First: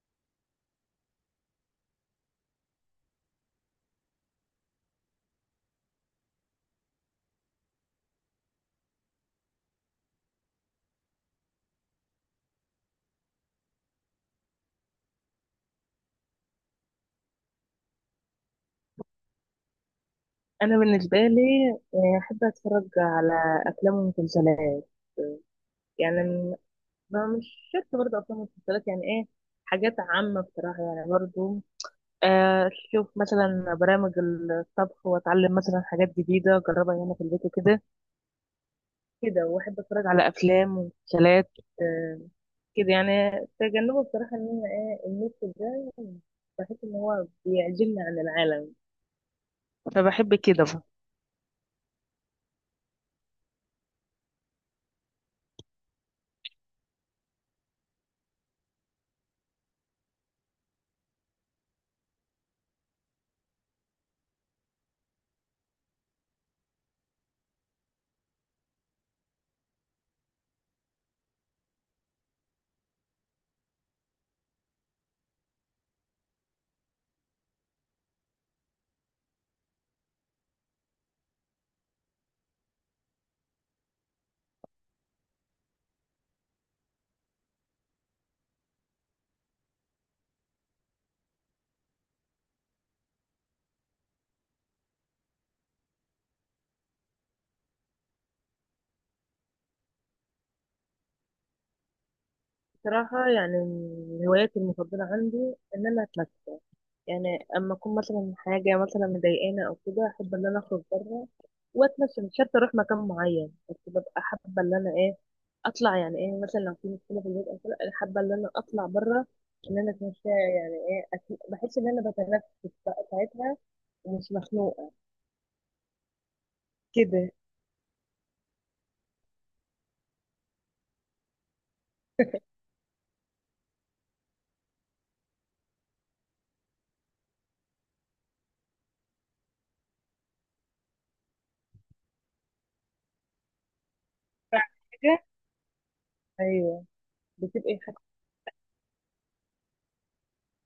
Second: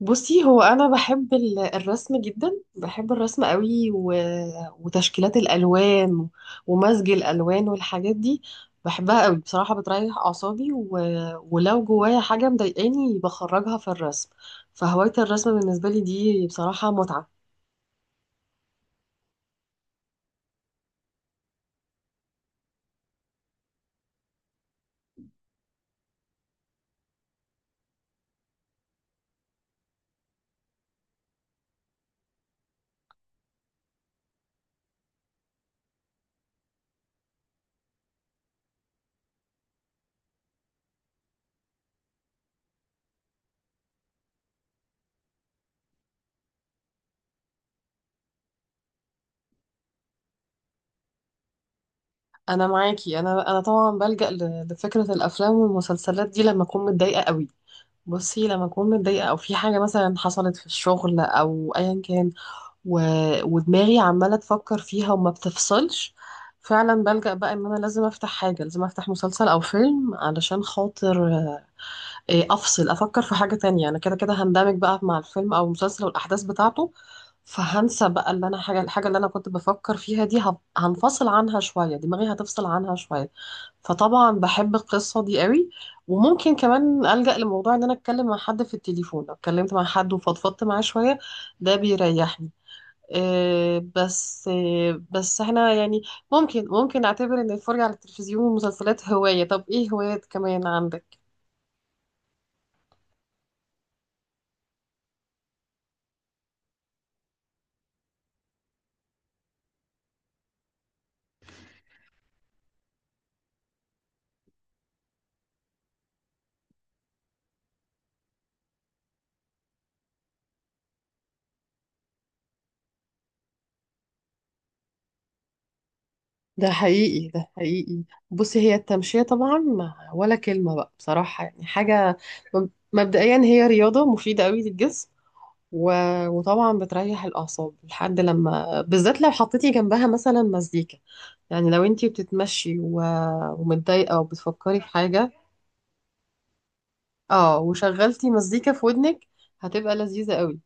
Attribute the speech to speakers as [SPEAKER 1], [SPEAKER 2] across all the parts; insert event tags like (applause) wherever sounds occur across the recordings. [SPEAKER 1] بصي، هو انا بحب الرسم جدا، بحب الرسم قوي وتشكيلات الالوان، ومزج الالوان والحاجات دي، بحبها قوي بصراحه، بتريح اعصابي. ولو جوايا حاجه مضايقاني بخرجها في الرسم، فهوايه الرسم بالنسبه لي دي بصراحه متعه.
[SPEAKER 2] انا بالنسبه لي، احب اتفرج على افلام ومسلسلات. يعني ما مش شرط برضه افلام ومسلسلات، يعني ايه، حاجات عامه بصراحه، يعني برضه اشوف مثلا برامج الطبخ واتعلم مثلا حاجات جديده اجربها هنا في البيت وكده. كده، واحب اتفرج على افلام ومسلسلات. آه، كده يعني. تجنبه بصراحه ان انا ايه، النت ده، بحس ان هو بيعزلني عن العالم، فبحب كده.
[SPEAKER 1] انا معاكي، انا طبعا بلجأ لفكره الافلام والمسلسلات دي لما اكون متضايقه قوي. بصي، لما اكون متضايقه او في حاجه مثلا حصلت في الشغل او ايا كان، و... ودماغي عمالة تفكر فيها وما بتفصلش، فعلا بلجأ بقى ان انا لازم افتح حاجة، لازم افتح مسلسل او فيلم علشان خاطر آه، إيه، افصل، افكر في حاجة تانية. انا كده كده هندمج بقى مع الفيلم او المسلسل والاحداث بتاعته، فهنسى بقى اللي انا حاجة، الحاجة اللي انا كنت بفكر فيها دي هنفصل عنها شوية، دماغي هتفصل عنها شوية. فطبعا بحب القصة دي قوي. وممكن كمان ألجأ لموضوع ان انا اتكلم مع حد في التليفون، لو اتكلمت مع حد وفضفضت معاه شوية ده بيريحني. بس احنا يعني ممكن نعتبر ان الفرجة على التلفزيون والمسلسلات هواية. طب ايه هوايات كمان عندك؟
[SPEAKER 2] بصراحه، يعني من هواياتي المفضله عندي ان انا اتمشى. يعني اما اكون مثلا حاجه مثلا مضايقاني او كده، احب ان انا اخرج بره واتمشى. مش شرط اروح مكان معين، بس ببقى حابه ان انا ايه، اطلع، يعني ايه، مثلا لو في مشكله في البيت او كده، انا حابه ان انا اطلع بره، ان انا اتمشى، يعني ايه، بحس ان انا بتنفس بقى ساعتها ومش مخنوقه
[SPEAKER 1] ده حقيقي،
[SPEAKER 2] كده.
[SPEAKER 1] ده حقيقي. بصي، هي التمشية طبعا ولا كلمة بقى بصراحة، يعني حاجة. مبدئيا، هي رياضة مفيدة قوي للجسم، و... وطبعا بتريح الأعصاب، لحد لما، بالذات لو حطيتي جنبها مثلا مزيكا. يعني لو انتي بتتمشي ومتضايقة وبتفكري في
[SPEAKER 2] حاجه،
[SPEAKER 1] حاجة،
[SPEAKER 2] ايوه،
[SPEAKER 1] اه،
[SPEAKER 2] بتبقى حاجه.
[SPEAKER 1] وشغلتي مزيكا في ودنك، هتبقى لذيذة قوي.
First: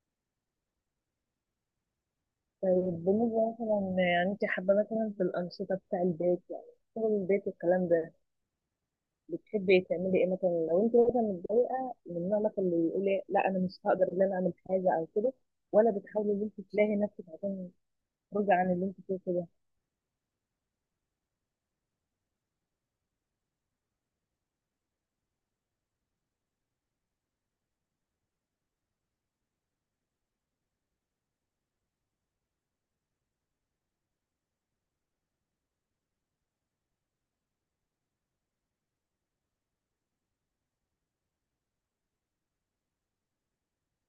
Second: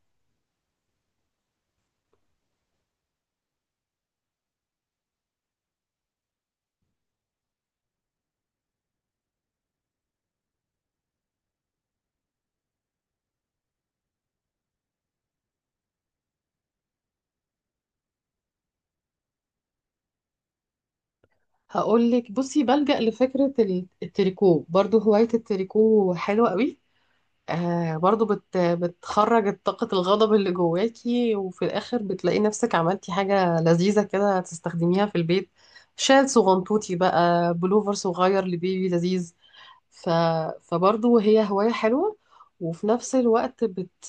[SPEAKER 2] طيب، بالنسبه مثلا، يعني انت حابه مثلا في الانشطه بتاع البيت، يعني شغل البيت والكلام ده، بتحبي تعملي ايه؟ مثلا لو انت مثلا متضايقه، من النوع مثلا اللي يقول لا، انا مش هقدر ان انا اعمل حاجه او كده، ولا بتحاولي ان انت تلاقي نفسك عشان تخرجي عن اللي انت فيه كده؟
[SPEAKER 1] هقول لك، بصي بلجأ لفكرة التريكو، برضو هواية التريكو حلوة قوي. آه، برضو بتخرج طاقة الغضب اللي جواكي، وفي الآخر بتلاقي نفسك عملتي حاجة لذيذة كده تستخدميها في البيت، شال صغنطوطي بقى، بلوفر صغير لبيبي لذيذ. ف فبرضو هي هواية حلوة، وفي نفس الوقت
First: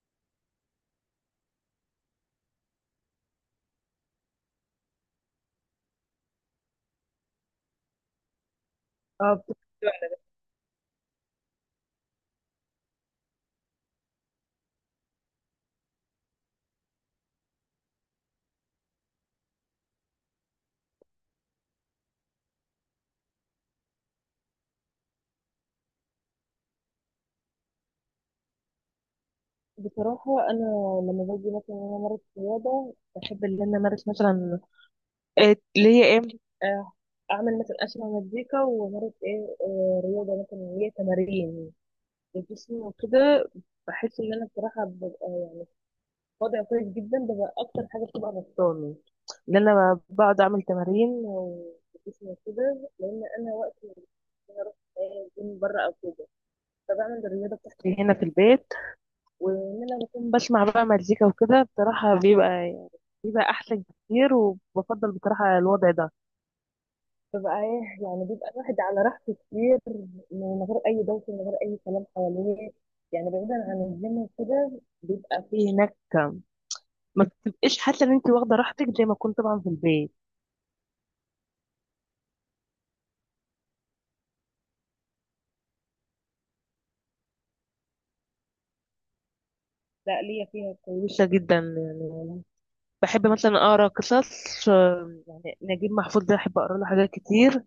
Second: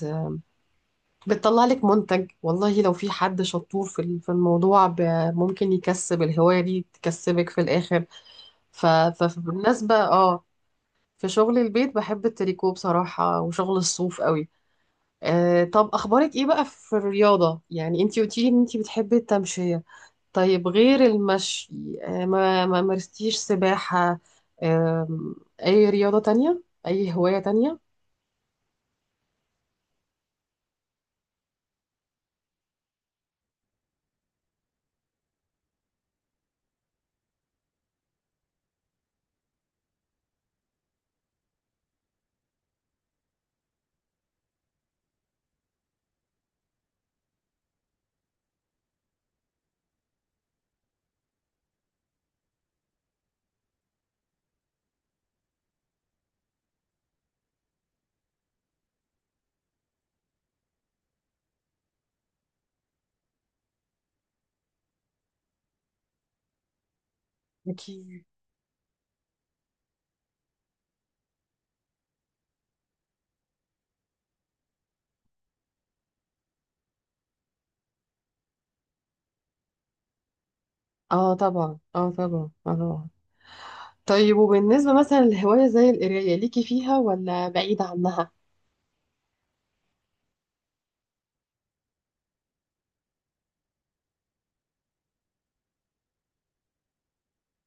[SPEAKER 1] بتطلع لك منتج. والله لو في حد شطور في في الموضوع، ممكن يكسب، الهواية دي تكسبك في الآخر.
[SPEAKER 2] اه،
[SPEAKER 1] فبالنسبة في شغل البيت، بحب التريكو بصراحة وشغل الصوف قوي. آه، طب أخبارك إيه بقى في الرياضة؟ يعني أنتي قلتيلي إن أنتي بتحبي التمشية. طيب غير المشي، آه ما مارستيش سباحة؟ آه، أي رياضة تانية؟ أي هواية تانية؟
[SPEAKER 2] بصراحه انا لما باجي مثلا ان انا امارس رياضه، بحب ان انا امارس مثلا إيه اللي هي ايه، آه، اعمل مثلا اسمع مزيكا وامارس ايه، رياضه مثلا اللي هي تمارين الجسم وكده. بحس ان انا بصراحه ببقى وضع كويس جدا، ده بقى اكتر حاجه بتبقى نقصاني، ان انا بقعد اعمل تمارين وجسمي كده، لان انا وقت ما بكون اروح جيم بره او كده، فبعمل الرياضه بتاعتي هنا في البيت. وان انا بكون بسمع بقى مزيكا وكده، بصراحه بيبقى، يعني بيبقى احسن كتير، وبفضل بصراحه الوضع ده. ببقى ايه،
[SPEAKER 1] أكيد.
[SPEAKER 2] يعني بيبقى الواحد على راحته كتير، من غير اي دوشه، من غير اي كلام حواليه، يعني بعيدا عن الجيم وكده. بيبقى فيه هناك ما تبقيش حاسه ان انت واخده راحتك زي ما كنت طبعا في البيت.
[SPEAKER 1] اه، طبعا. اه، طبعا. اه، طبعا. طيب، وبالنسبة مثلا لهواية زي القراية، ليكي فيها ولا بعيدة عنها؟
[SPEAKER 2] لا، ليا فيها كويسه جدا يعني. بحب مثلا اقرا قصص، يعني نجيب محفوظ ده احب اقرا له حاجات كتير،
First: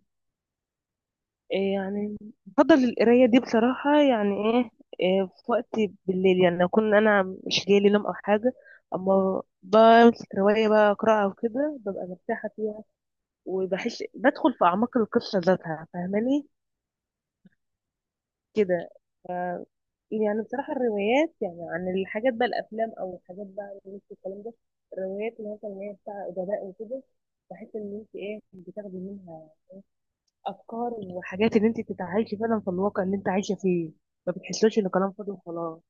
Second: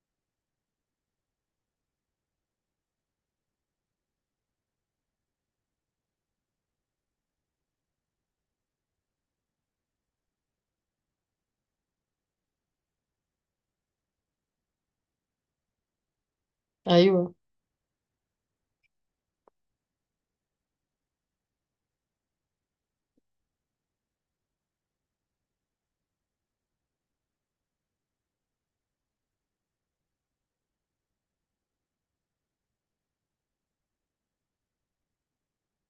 [SPEAKER 2] إيه يعني. بفضل القرايه دي بصراحه، يعني ايه، إيه، في وقت بالليل، يعني اكون انا مش جاي لي نوم او حاجه، اما بمسك روايه بقى اقراها وكده، ببقى مرتاحه فيها، وبحس بدخل في اعماق القصه ذاتها، فاهماني؟
[SPEAKER 1] أيوه.
[SPEAKER 2] كده. ف... يعني بصراحة الروايات، يعني عن الحاجات بقى، الأفلام أو الحاجات بقى اللي انت الكلام ده، الروايات اللي مثلا هي بتاع أدباء وكده، بحس إن أنت إيه، بتاخدي منها أفكار وحاجات، إن أنت تتعايشي فعلا في الواقع اللي أنت عايشة فيه، ما بتحسوش إن كلام فاضي وخلاص.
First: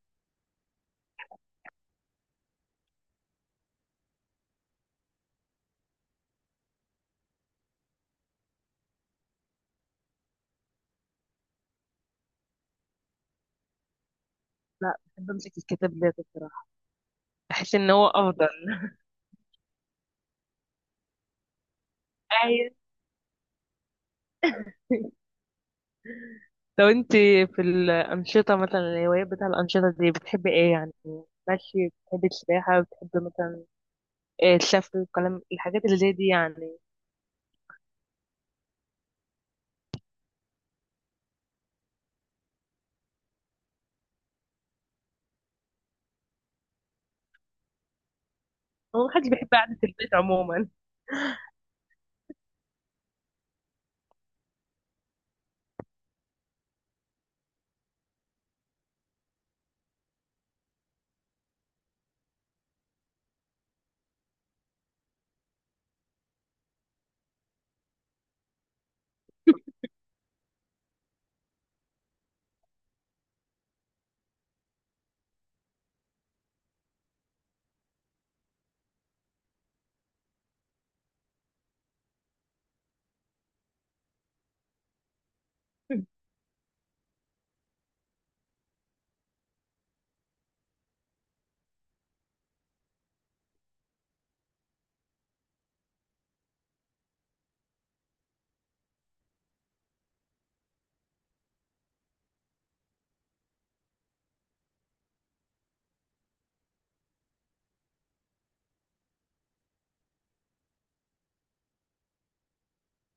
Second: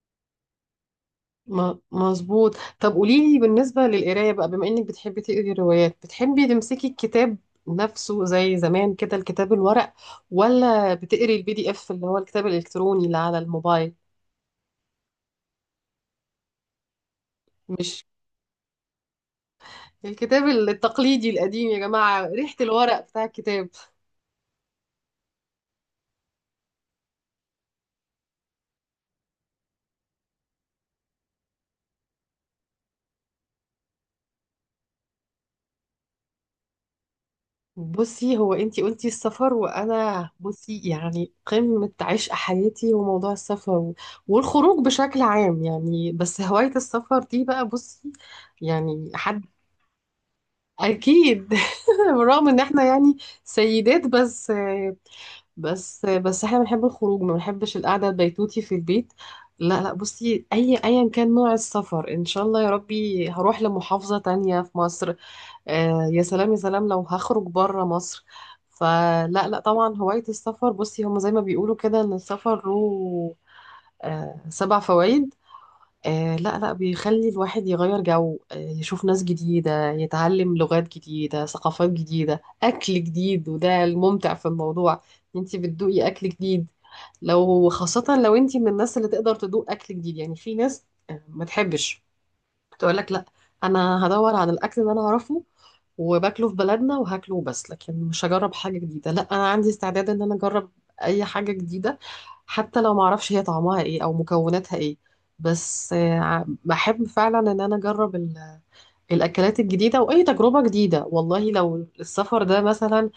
[SPEAKER 1] مظبوط. طب قولي لي بالنسبة للقراية بقى، بما انك بتحبي تقري روايات، بتحبي تمسكي الكتاب نفسه زي زمان كده، الكتاب الورق؟ ولا بتقري البي دي اف اللي هو الكتاب الالكتروني اللي على الموبايل؟
[SPEAKER 2] لا، بحب أمسك الكتاب ده بصراحة، بحس إن
[SPEAKER 1] مش
[SPEAKER 2] هو أفضل.
[SPEAKER 1] الكتاب التقليدي القديم يا جماعة، ريحة
[SPEAKER 2] عايز.
[SPEAKER 1] الورق بتاع الكتاب.
[SPEAKER 2] (laughs) لو أنت في الأنشطة مثلا، الهوايات بتاع الأنشطة دي، بتحبي إيه يعني؟ ماشي، بتحبي السباحة، بتحبي مثلا الشفوي والكلام، الحاجات اللي زي دي يعني.
[SPEAKER 1] بصي، هو انتي قلتي السفر، وانا بصي يعني قمة عشق حياتي وموضوع السفر والخروج بشكل عام. يعني بس هواية السفر دي بقى، بصي
[SPEAKER 2] هو
[SPEAKER 1] يعني
[SPEAKER 2] محدش
[SPEAKER 1] حد،
[SPEAKER 2] بيحب قعدة البيت عموما.
[SPEAKER 1] اكيد (laughs) بالرغم ان احنا يعني سيدات، بس احنا بنحب الخروج، ما بنحبش القعده البيتوتي في البيت. لا لا، بصي ايا كان نوع السفر، ان شاء الله يا ربي هروح لمحافظه تانية في مصر. آه، يا سلام يا سلام لو هخرج بره مصر. فلا لا،
[SPEAKER 2] (laughs)
[SPEAKER 1] طبعا هوايه السفر، بصي هم زي ما بيقولوا كده ان السفر له آه، سبع فوائد. آه، لا لا، بيخلي الواحد يغير جو، آه، يشوف ناس جديدة، يتعلم لغات جديدة، ثقافات جديدة، أكل جديد. وده الممتع في الموضوع، انتي بتدوقي أكل جديد. لو خاصة لو انتي من الناس اللي تقدر تدوق أكل جديد، يعني في ناس ما تحبش، تقول لك لا، انا هدور على الاكل اللي انا اعرفه وباكله في بلدنا وهاكله بس، لكن مش هجرب حاجه جديده. لا، انا عندي استعداد ان انا اجرب اي حاجه جديده، حتى لو ما اعرفش هي طعمها ايه او مكوناتها ايه. بس بحب فعلا ان انا اجرب الاكلات الجديده واي تجربه جديده. والله لو السفر ده مثلا،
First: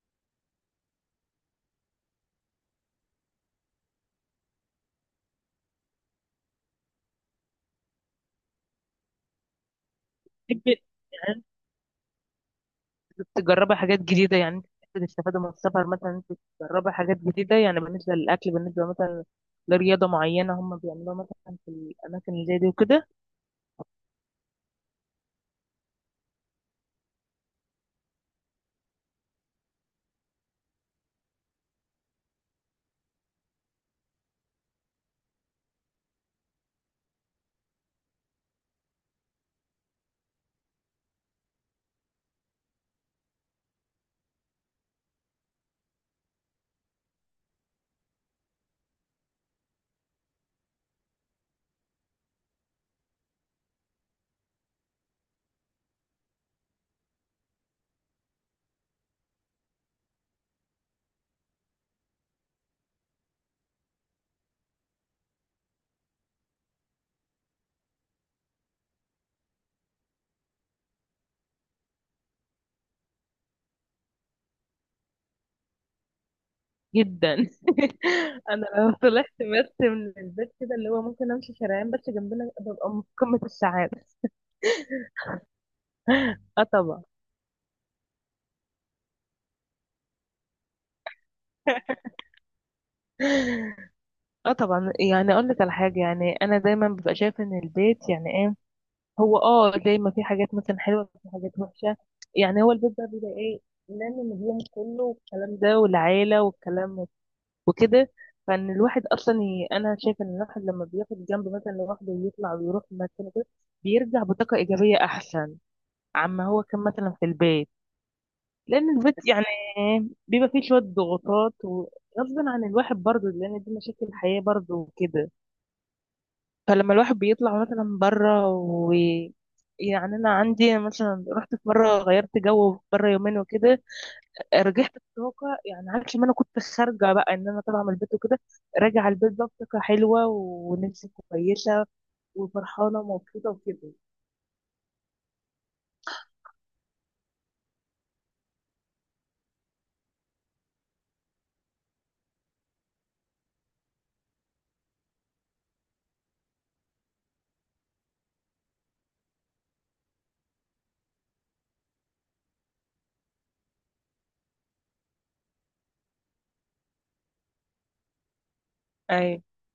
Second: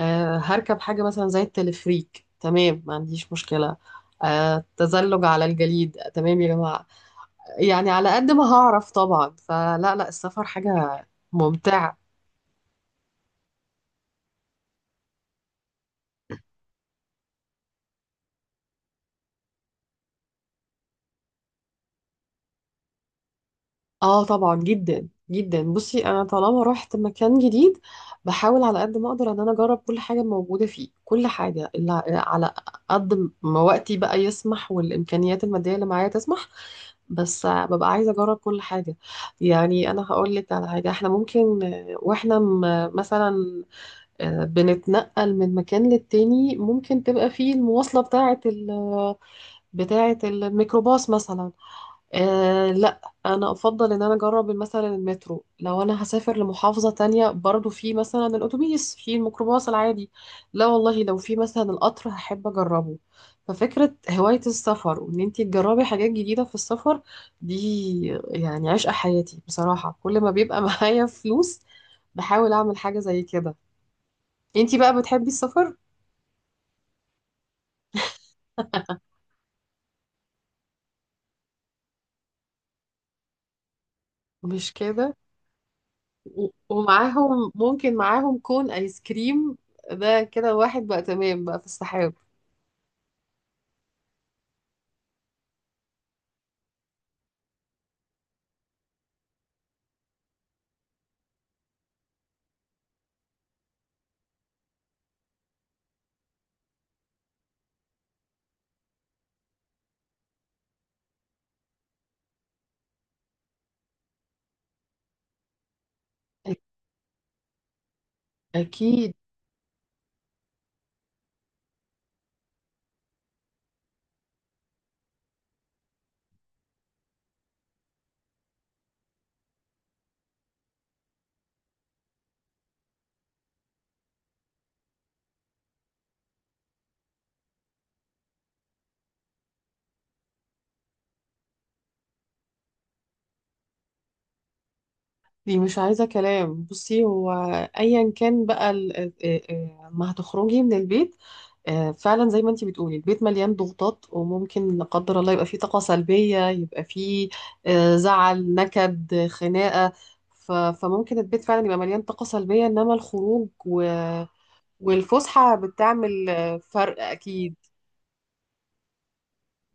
[SPEAKER 1] هركب حاجه مثلا زي التلفريك، تمام ما عنديش مشكله. تزلج على الجليد، تمام يا جماعه. يعني على قد ما هعرف طبعا. فلا لا، السفر حاجة
[SPEAKER 2] بتحب يعني
[SPEAKER 1] ممتعة.
[SPEAKER 2] أنت تجربي حاجات جديدة، يعني أنت بتحب تستفادي من السفر، مثلا أنت تجربي حاجات جديدة، يعني بالنسبة للأكل، بالنسبة مثلا لرياضة معينة هم بيعملوها مثلا في الأماكن اللي زي دي وكده.
[SPEAKER 1] اه طبعا، جدا جدا. بصي، انا طالما رحت مكان جديد، بحاول على قد ما اقدر ان انا اجرب كل حاجة موجودة فيه، كل حاجة اللي على قد ما وقتي بقى يسمح والامكانيات المادية اللي معايا تسمح. بس ببقى عايزة اجرب كل حاجة. يعني انا هقول لك على حاجة، احنا ممكن واحنا مثلا بنتنقل من مكان للتاني، ممكن تبقى فيه المواصلة بتاعة، بتاعة الميكروباص مثلا. آه، لا، انا افضل ان انا اجرب مثلا المترو، لو انا هسافر لمحافظة تانية برضو، في مثلا الاتوبيس، في الميكروباص العادي. لا والله، لو في مثلا القطر هحب اجربه. ففكرة هواية السفر وان انتي تجربي حاجات جديدة في السفر دي يعني عشق حياتي بصراحة. كل ما بيبقى (laughs) معايا فلوس بحاول اعمل حاجة زي كده. انتي بقى بتحبي السفر؟
[SPEAKER 2] جدا. (laughs) أنا لو
[SPEAKER 1] (laughs)
[SPEAKER 2] طلعت بس من البيت كده، اللي هو ممكن أمشي شارعين بس جنبنا، ببقى في قمة السعادة.
[SPEAKER 1] مش كده؟
[SPEAKER 2] أه طبعا.
[SPEAKER 1] ومعاهم ممكن، معاهم كون ايس كريم، ده كده واحد بقى تمام بقى في السحاب.
[SPEAKER 2] (laughs) اه طبعا، يعني اقول لك على حاجه، يعني انا دايما ببقى شايفه ان البيت يعني ايه، هو اه دايما في حاجات مثلا حلوه، في حاجات وحشه، يعني هو البيت ده بيبقى ايه، لان النجوم كله والكلام ده والعيله والكلام وكده. فان الواحد اصلا انا شايفه ان الواحد لما بياخد جنب مثلا لوحده ويطلع ويروح مكان كده، بيرجع بطاقه ايجابيه احسن عما
[SPEAKER 1] أ-
[SPEAKER 2] هو كان مثلا في البيت. لان
[SPEAKER 1] اكيد،
[SPEAKER 2] البيت يعني بيبقى فيه شويه ضغوطات وغصب عن الواحد برضه، لان دي مشاكل الحياه برضه وكده. فلما الواحد بيطلع مثلا بره يعني انا عندي مثلا رحت في مره، غيرت جو بره يومين وكده، رجعت بطاقه يعني عكس ما انا كنت خارجه، بقى ان انا طالعه من البيت وكده، راجعه البيت بقى بطاقه حلوه ونفسي كويسه وفرحانه ومبسوطه وكده.
[SPEAKER 1] دي مش عايزه كلام. بصي، هو ايا كان بقى ما هتخرجي من البيت، فعلا زي ما انتي بتقولي، البيت مليان ضغوطات، وممكن لا قدر الله يبقى فيه طاقه سلبيه، يبقى فيه زعل، نكد، خناقه. فممكن البيت فعلا يبقى مليان طاقه سلبيه، انما الخروج والفسحه بتعمل فرق اكيد.
[SPEAKER 2] أيوة.